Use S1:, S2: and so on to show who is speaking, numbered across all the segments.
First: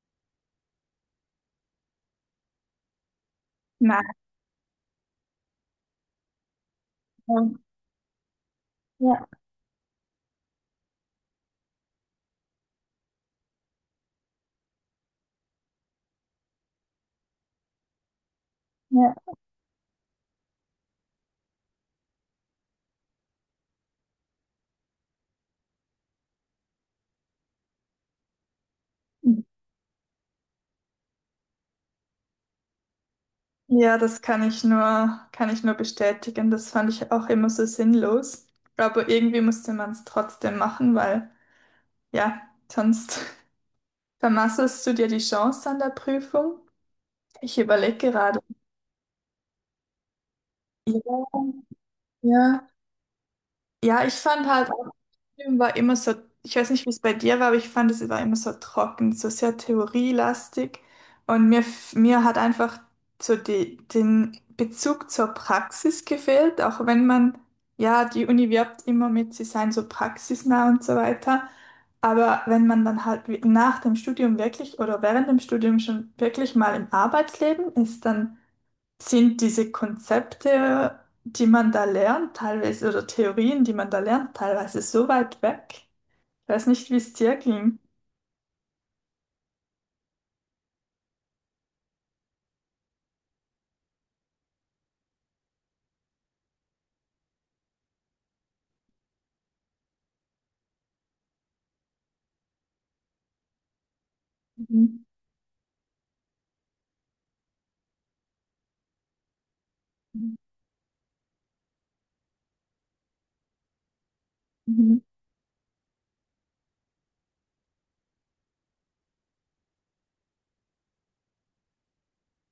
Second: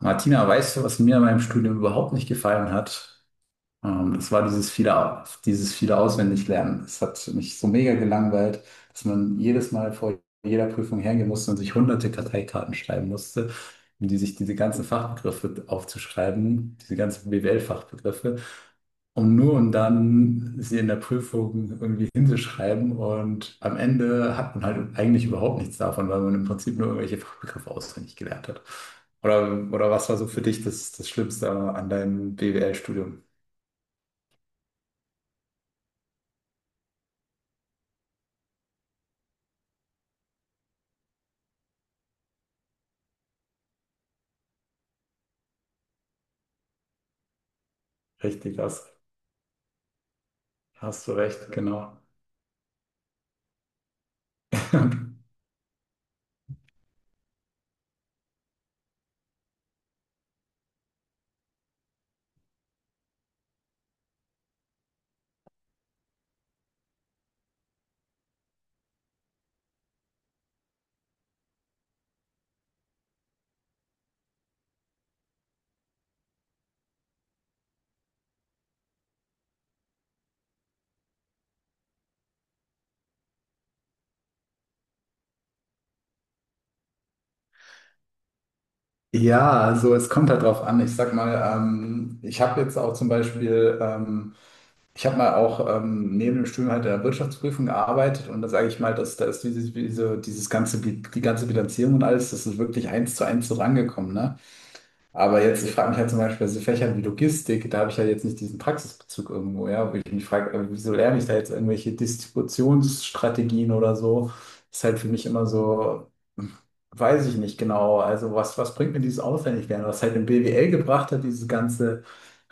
S1: Martina, weißt du, was mir an meinem Studium überhaupt nicht gefallen hat?
S2: Nein.
S1: Es war dieses viele Auswendiglernen. Es hat mich so mega gelangweilt, dass
S2: Ja,
S1: man jedes Mal vor jeder Prüfung hergehen musste und sich hunderte Karteikarten schreiben musste, um die sich diese ganzen Fachbegriffe aufzuschreiben, diese ganzen BWL-Fachbegriffe,
S2: ja.
S1: um nur und dann sie in der Prüfung irgendwie hinzuschreiben. Und am Ende hat man halt eigentlich überhaupt nichts davon, weil man im Prinzip nur irgendwelche Fachbegriffe auswendig gelernt hat. Oder was war so für dich das Schlimmste an deinem BWL-Studium?
S2: Ja, das kann ich nur bestätigen. Das fand ich auch immer so sinnlos. Aber irgendwie musste man es trotzdem machen, weil ja, sonst vermasselst du dir die Chance an der Prüfung. Ich überlege gerade.
S1: Richtig, hast du
S2: Ja,
S1: recht, genau.
S2: ja. Ja, ich fand halt auch, der Film war immer so, ich weiß nicht, wie es bei dir war, aber ich fand, es war immer so trocken, so sehr theorielastig. Und mir, mir hat einfach so die, den Bezug zur Praxis gefehlt, auch wenn man, ja, die Uni wirbt immer mit, sie seien so praxisnah und so weiter. Aber wenn man dann halt nach dem Studium wirklich oder während dem Studium schon wirklich mal im Arbeitsleben ist, dann sind diese Konzepte, die man da lernt, teilweise, oder Theorien, die man da lernt, teilweise so weit weg. Ich weiß nicht, wie es dir ging.
S1: Ja, also es kommt halt drauf an. Ich sag mal, ich habe jetzt auch zum Beispiel, ich habe mal auch neben dem Studium halt in der Wirtschaftsprüfung gearbeitet, und da sage ich mal, dass da ist dieses ganze, die ganze Bilanzierung und alles, das ist wirklich eins zu eins so rangekommen, ne?
S2: Mhm.
S1: Aber jetzt, ich frage mich halt zum Beispiel bei so Fächern wie Logistik, da habe ich halt jetzt nicht diesen Praxisbezug irgendwo, ja, wo ich mich frage, wieso lerne ich da jetzt irgendwelche Distributionsstrategien oder so? Ist halt
S2: Mhm.
S1: für mich immer so, hm, weiß ich nicht genau. Also was bringt mir dieses Auswendiglernen? Was halt im BWL gebracht hat, dieses ganze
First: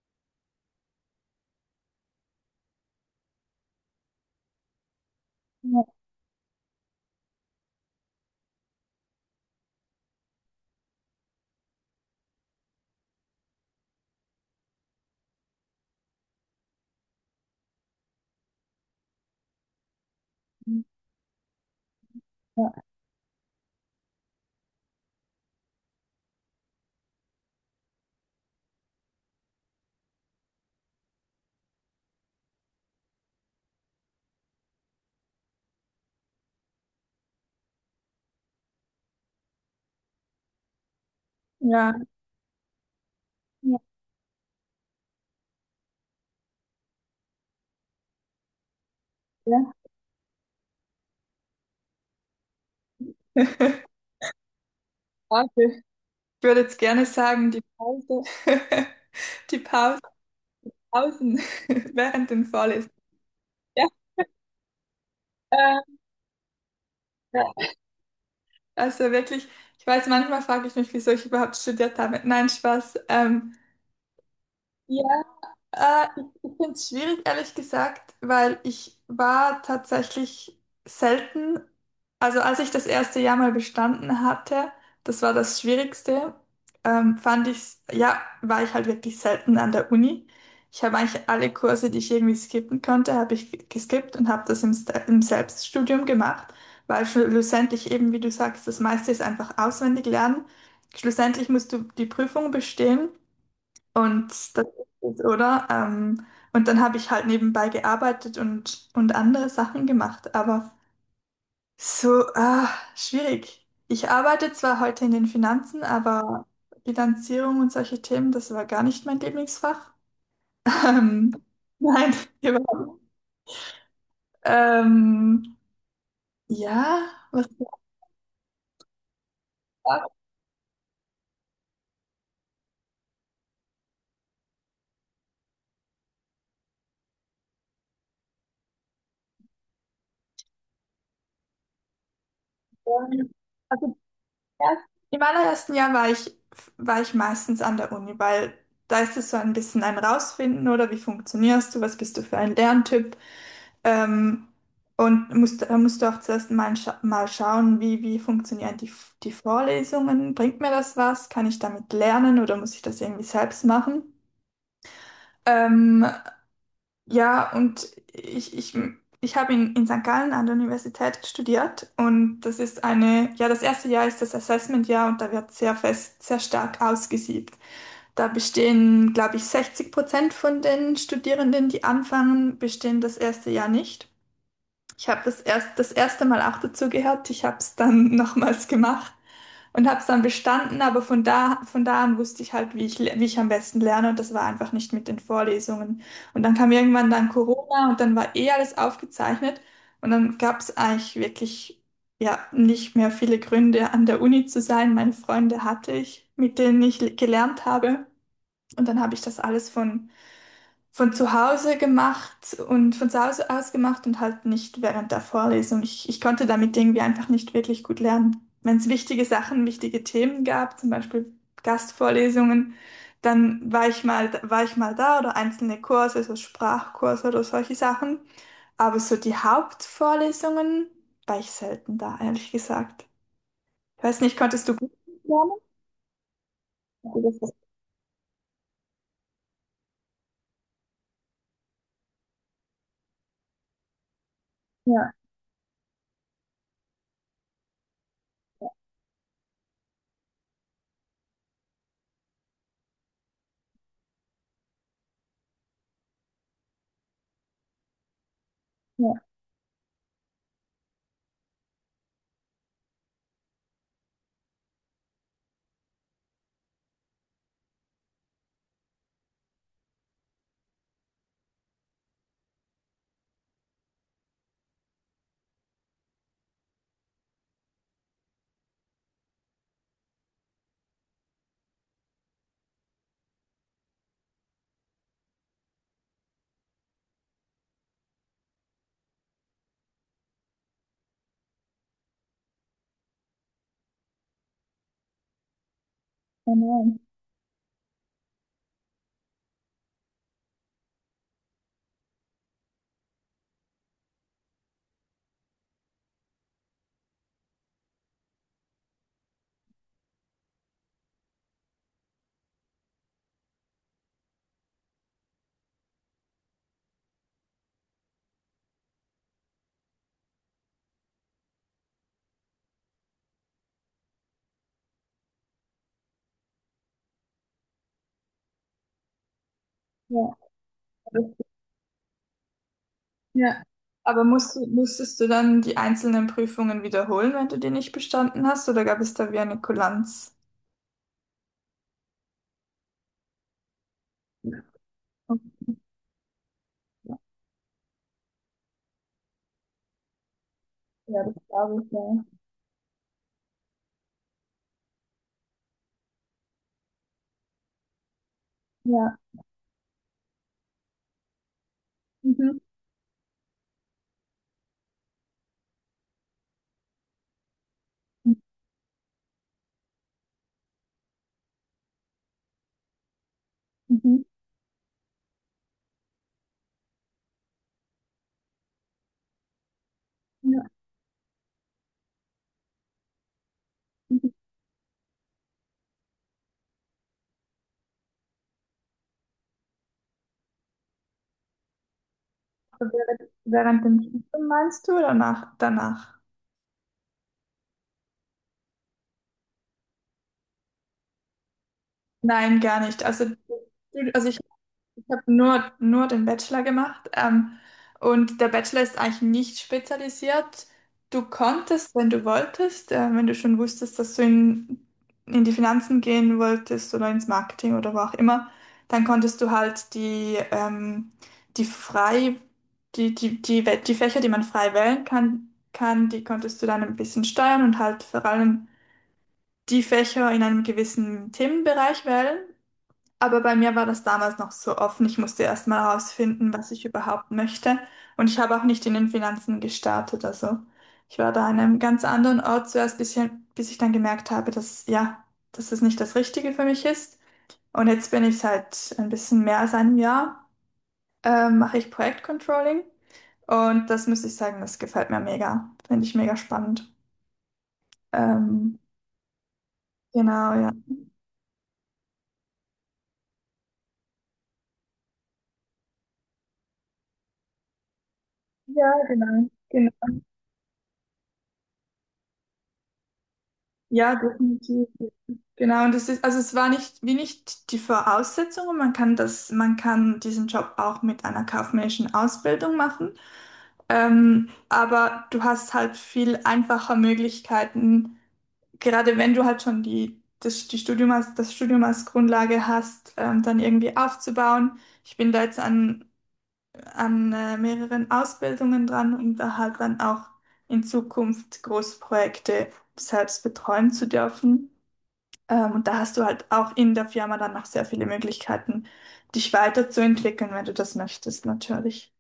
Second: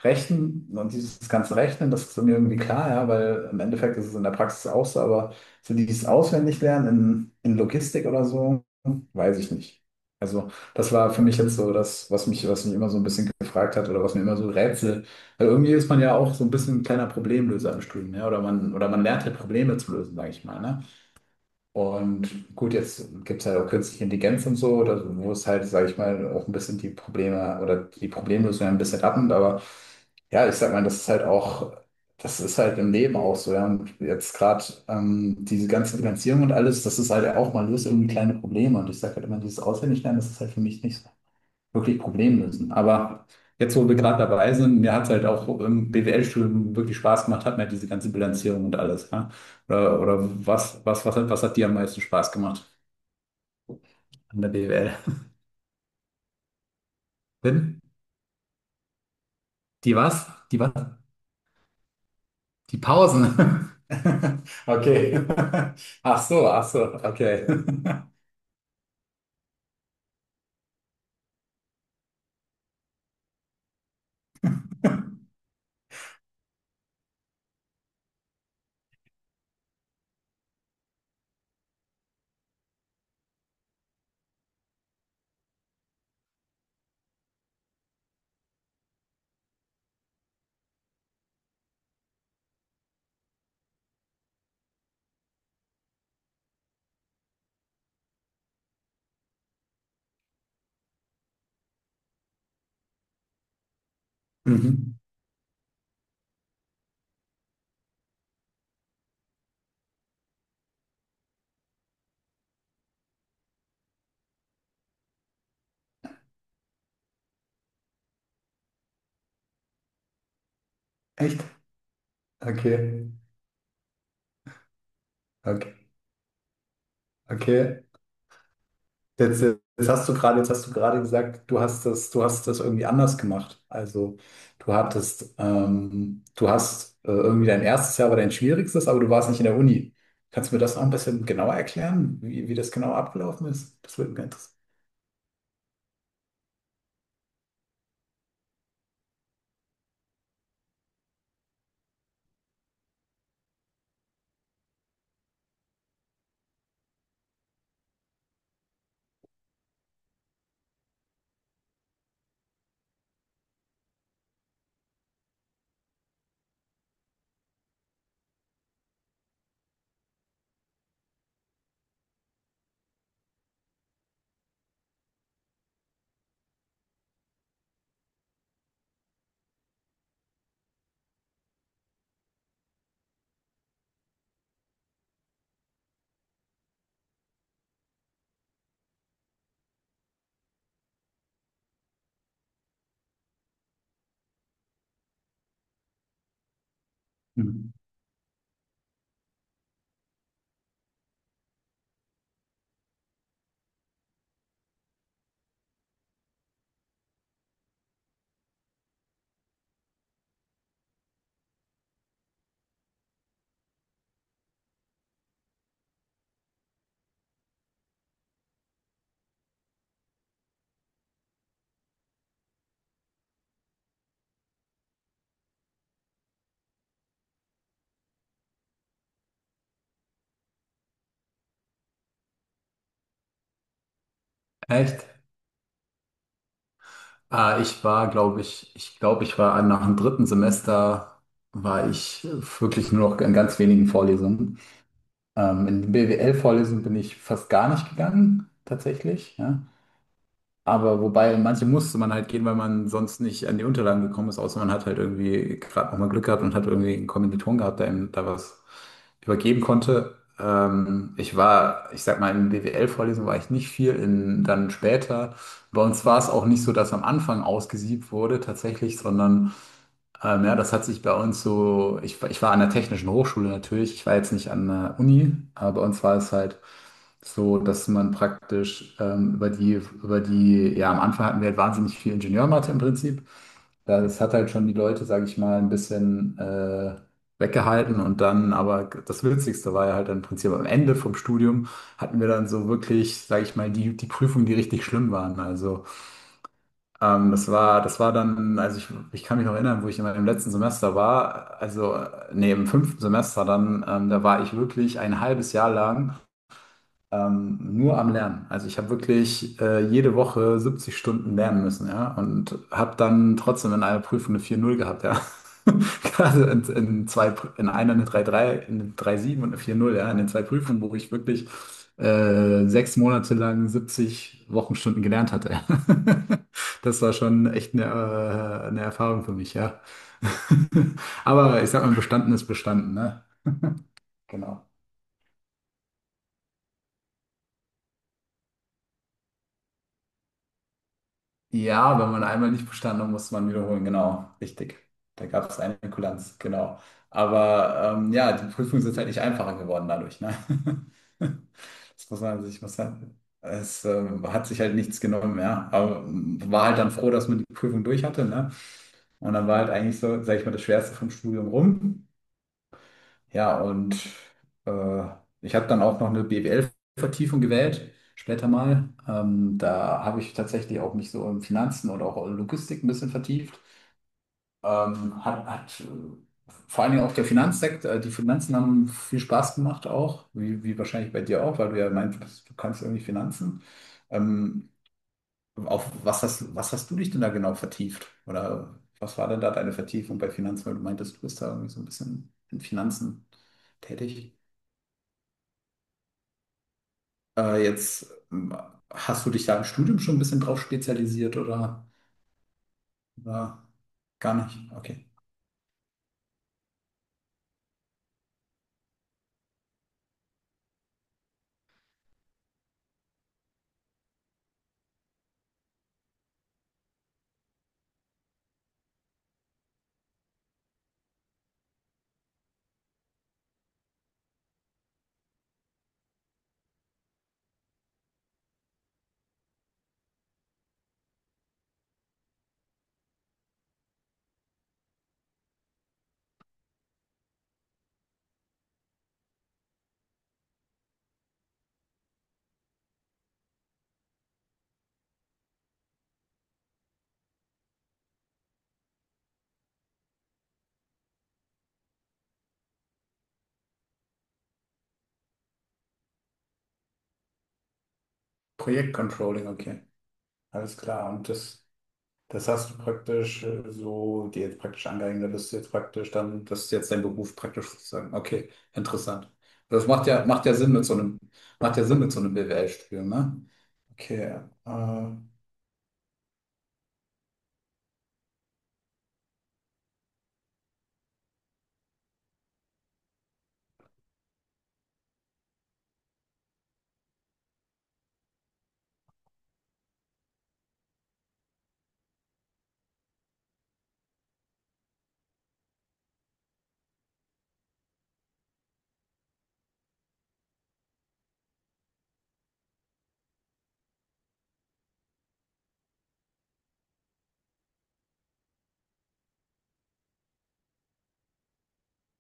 S1: Rechnen und dieses ganze Rechnen, das ist mir irgendwie klar, ja, weil im Endeffekt ist es in der Praxis auch so, aber so
S2: Ja,
S1: dieses Auswendiglernen in Logistik oder so, weiß ich nicht. Also das war für mich jetzt so das, was mich immer so ein bisschen gefragt hat oder was mir immer so rätselt. Weil irgendwie ist man ja auch so ein bisschen ein kleiner Problemlöser im Studium, ja. Oder man lernt halt Probleme zu lösen, sage ich mal, ne? Und gut,
S2: ja,
S1: jetzt gibt es halt auch künstliche Intelligenz und so, oder so, wo es halt, sage ich mal, auch ein bisschen die Probleme oder die Problemlösung ein bisschen abnimmt. Aber ja, ich sag mal, das ist halt auch, das ist halt im Leben auch so, ja. Und jetzt gerade diese ganze Finanzierung und alles, das ist halt auch, man löst irgendwie kleine Probleme. Und ich sage halt immer, dieses Auswendiglernen, das ist halt für mich nicht so
S2: ja,
S1: wirklich Problem lösen. Aber jetzt,
S2: ja,
S1: wo wir gerade dabei sind, mir hat es halt auch im BWL-Studium wirklich Spaß gemacht, hat mir diese ganze Bilanzierung und alles. Ja?
S2: ja.
S1: Oder was hat dir am meisten Spaß gemacht an der BWL?
S2: Warte. Ich würde jetzt gerne sagen, die
S1: Bin?
S2: Pause, die
S1: Die
S2: Pause,
S1: was? Die was?
S2: Pausen während den
S1: Die
S2: Vorlesungen.
S1: Pausen.
S2: Ja,
S1: Okay.
S2: äh,
S1: Ach so, okay.
S2: ja. Also wirklich, ich weiß, manchmal frage ich mich, wieso ich überhaupt studiert habe. Nein, Spaß. Ich finde es schwierig, ehrlich gesagt, weil ich war tatsächlich selten, also als ich das erste Jahr mal bestanden hatte, das war das Schwierigste, fand ich, ja, war ich halt wirklich selten an der Uni. Ich habe eigentlich alle Kurse, die ich irgendwie skippen konnte, habe ich geskippt und habe das im Selbststudium gemacht, weil schlussendlich eben, wie du sagst, das meiste ist einfach auswendig lernen. Schlussendlich musst du die Prüfung bestehen. Und das
S1: Mhm.
S2: ist es, oder? Und dann habe ich halt nebenbei gearbeitet und andere Sachen gemacht. Aber so, ah, schwierig. Ich arbeite zwar heute in den Finanzen, aber Bilanzierung und solche Themen, das war gar nicht mein Lieblingsfach. Ähm,
S1: Echt?
S2: nein, überhaupt nicht.
S1: Okay.
S2: Ähm,
S1: Okay.
S2: ja, was soll
S1: Okay.
S2: ich
S1: Jetzt, jetzt jetzt hast du gerade gesagt, du hast das irgendwie anders gemacht. Also du hattest, du hast irgendwie, dein erstes Jahr war dein schwierigstes, aber du warst nicht in der Uni. Kannst du mir das noch ein bisschen genauer erklären, wie das genau
S2: sagen?
S1: abgelaufen ist?
S2: Also,
S1: Das würde mich interessieren.
S2: ja, im allerersten Jahr war ich, meistens an der Uni, weil da ist es so ein bisschen ein Rausfinden, oder wie funktionierst du, was bist du für ein Lerntyp? Ähm, und da musst du auch zuerst mal, scha mal schauen, wie funktionieren die Vorlesungen? Bringt mir das was? Kann ich damit lernen oder muss ich das irgendwie selbst machen? Ähm, ja, und ich habe in St. Gallen an der Universität studiert und das ist eine, ja, das erste Jahr ist das Assessment-Jahr und da wird sehr fest, sehr stark ausgesiebt. Da bestehen, glaube ich, 60% von den Studierenden, die anfangen, bestehen das erste Jahr nicht. Ich habe das erst das erste Mal auch dazu gehört. Ich habe es dann nochmals gemacht und habe es dann bestanden. Aber von da an wusste ich halt, wie ich am besten lerne. Und das war einfach nicht mit den Vorlesungen. Und dann kam irgendwann dann
S1: Mhm.
S2: Corona und dann war eh alles aufgezeichnet. Und dann gab es eigentlich wirklich ja nicht mehr viele Gründe, an der Uni zu sein. Meine Freunde hatte ich, mit denen ich gelernt habe. Und dann habe ich das alles von zu Hause gemacht und von zu Hause aus gemacht und halt nicht während der Vorlesung. Ich konnte damit irgendwie einfach nicht wirklich gut lernen. Wenn es wichtige Sachen, wichtige Themen gab, zum Beispiel Gastvorlesungen, dann war ich mal da oder einzelne Kurse, so Sprachkurse oder solche Sachen. Aber so die Hauptvorlesungen war ich selten da, ehrlich gesagt. Ich weiß nicht, konntest du gut
S1: Echt?
S2: lernen?
S1: Ah, ich war, glaube ich, ich glaube, ich war nach dem 3. Semester, war ich wirklich nur noch in ganz wenigen Vorlesungen.
S2: Ja,
S1: In die bwl vorlesungen bin ich fast gar nicht gegangen, tatsächlich. Ja. Aber wobei, in manche musste man halt gehen, weil man sonst nicht an die Unterlagen gekommen ist, außer man hat halt irgendwie gerade nochmal Glück gehabt und hat irgendwie einen Kommilitonen gehabt, der ihm da was
S2: ja,
S1: übergeben konnte. Ich war, ich sag mal, in BWL-Vorlesungen war ich nicht viel, in, dann später. Bei uns war es auch nicht so, dass am Anfang ausgesiebt wurde tatsächlich, sondern ja, das hat sich bei uns so, ich war an der Technischen Hochschule natürlich, ich war jetzt nicht an der Uni, aber bei uns war es halt so, dass man praktisch über über die, ja, am Anfang hatten wir halt wahnsinnig viel Ingenieurmathe im Prinzip. Ja, das hat halt schon die Leute, sage ich mal, ein bisschen weggehalten, und dann, aber das Witzigste war ja halt dann im Prinzip am Ende vom Studium, hatten wir dann so wirklich, sage ich mal, die Prüfungen, die richtig schlimm waren. Also das war dann, also ich kann mich noch erinnern, wo ich in meinem letzten Semester war, also im 5. Semester dann, da war ich wirklich ein halbes Jahr lang nur am Lernen. Also ich habe wirklich jede Woche 70 Stunden lernen müssen, ja, und habe dann trotzdem in einer Prüfung eine 4,0 gehabt, ja. Gerade in einer eine 3,3, in eine 3,7 und eine 4,0, ja, in den zwei Prüfungen, wo ich wirklich 6 Monate lang 70 Wochenstunden gelernt hatte, ja. Das war schon echt eine Erfahrung für mich, ja.
S2: ja.
S1: Aber ich sag mal, bestanden ist bestanden, ne?
S2: Ja. Aber
S1: Genau.
S2: musstest du dann die einzelnen Prüfungen wiederholen, wenn du die nicht bestanden hast, oder gab es da wie eine Kulanz?
S1: Ja, wenn man einmal nicht bestanden hat, musste man wiederholen, genau,
S2: Ja,
S1: richtig. Da gab es eine Kulanz, genau. Aber ja, die Prüfungen sind halt nicht einfacher geworden dadurch, ne?
S2: ja, das glaube ich,
S1: Das muss
S2: ja.
S1: man sich, es hat sich halt nichts genommen, ja. Aber war halt dann froh, dass man die Prüfung durch hatte, ne?
S2: Ja.
S1: Und dann war halt eigentlich so, sag ich mal, das Schwerste vom Studium rum.
S2: Mhm.
S1: Ja, und äh, ich habe dann auch noch eine BWL-Vertiefung gewählt, später mal. Da habe ich tatsächlich auch mich so in Finanzen oder auch in Logistik ein bisschen vertieft.
S2: Mhm.
S1: Hat, hat Vor allen Dingen auch der Finanzsektor, die Finanzen haben viel Spaß gemacht auch,
S2: Ja.
S1: wie wahrscheinlich bei dir auch, weil du ja meintest, du kannst irgendwie Finanzen.
S2: Mhm.
S1: Ähm, auf was was hast du dich denn da genau vertieft? Oder was war denn da deine Vertiefung bei Finanzen, weil du meintest, du bist da irgendwie so ein bisschen in Finanzen
S2: Während dem
S1: tätig?
S2: Studium meinst du oder danach?
S1: Jetzt Hast du dich da im Studium schon ein bisschen drauf spezialisiert
S2: Nein, gar nicht. Also,
S1: oder
S2: du- also
S1: gar
S2: ich
S1: nicht? Okay.
S2: Ich habe nur den Bachelor gemacht. Und der Bachelor ist eigentlich nicht spezialisiert. Du konntest, wenn du wolltest, wenn du schon wusstest, dass du in die Finanzen gehen wolltest oder ins Marketing oder wo auch immer, dann konntest du halt die frei, die die Fächer, die man frei wählen kann, die konntest du dann ein bisschen steuern und halt vor allem die Fächer in einem gewissen Themenbereich wählen. Aber bei mir war das damals noch so offen. Ich musste erst mal herausfinden, was ich überhaupt möchte. Und ich habe auch nicht in den Finanzen gestartet. Also ich war da an einem ganz anderen Ort zuerst, bis ich dann gemerkt habe, dass es nicht das Richtige für mich ist. Und jetzt bin ich seit ein bisschen mehr als einem Jahr, mache ich Projektcontrolling. Und das muss ich sagen, das gefällt mir mega. Finde ich mega spannend. Ähm,
S1: Projektcontrolling, okay.
S2: genau, ja.
S1: Alles klar. Und das, das hast du praktisch so dir jetzt praktisch angeeignet, das ist jetzt praktisch dann, das ist jetzt dein Beruf praktisch sozusagen. Okay,
S2: Ja,
S1: interessant.
S2: genau,
S1: Das
S2: genau.
S1: macht ja Sinn mit so einem, macht ja Sinn mit so einem BWL-Studium, ne?
S2: Ja,
S1: Okay.
S2: definitiv. Genau, und das ist, also es war nicht, wie nicht die Voraussetzung, und man kann diesen Job auch mit einer kaufmännischen Ausbildung machen. Aber du hast halt viel einfacher Möglichkeiten, gerade wenn du halt schon die, das, die Studium als, das Studium als Grundlage hast, dann irgendwie aufzubauen. Ich bin da jetzt an mehreren Ausbildungen dran, um da halt dann auch in Zukunft Großprojekte selbst betreuen zu dürfen. Und da hast du halt auch in der Firma dann noch sehr viele Möglichkeiten, dich weiterzuentwickeln, wenn du das möchtest, natürlich.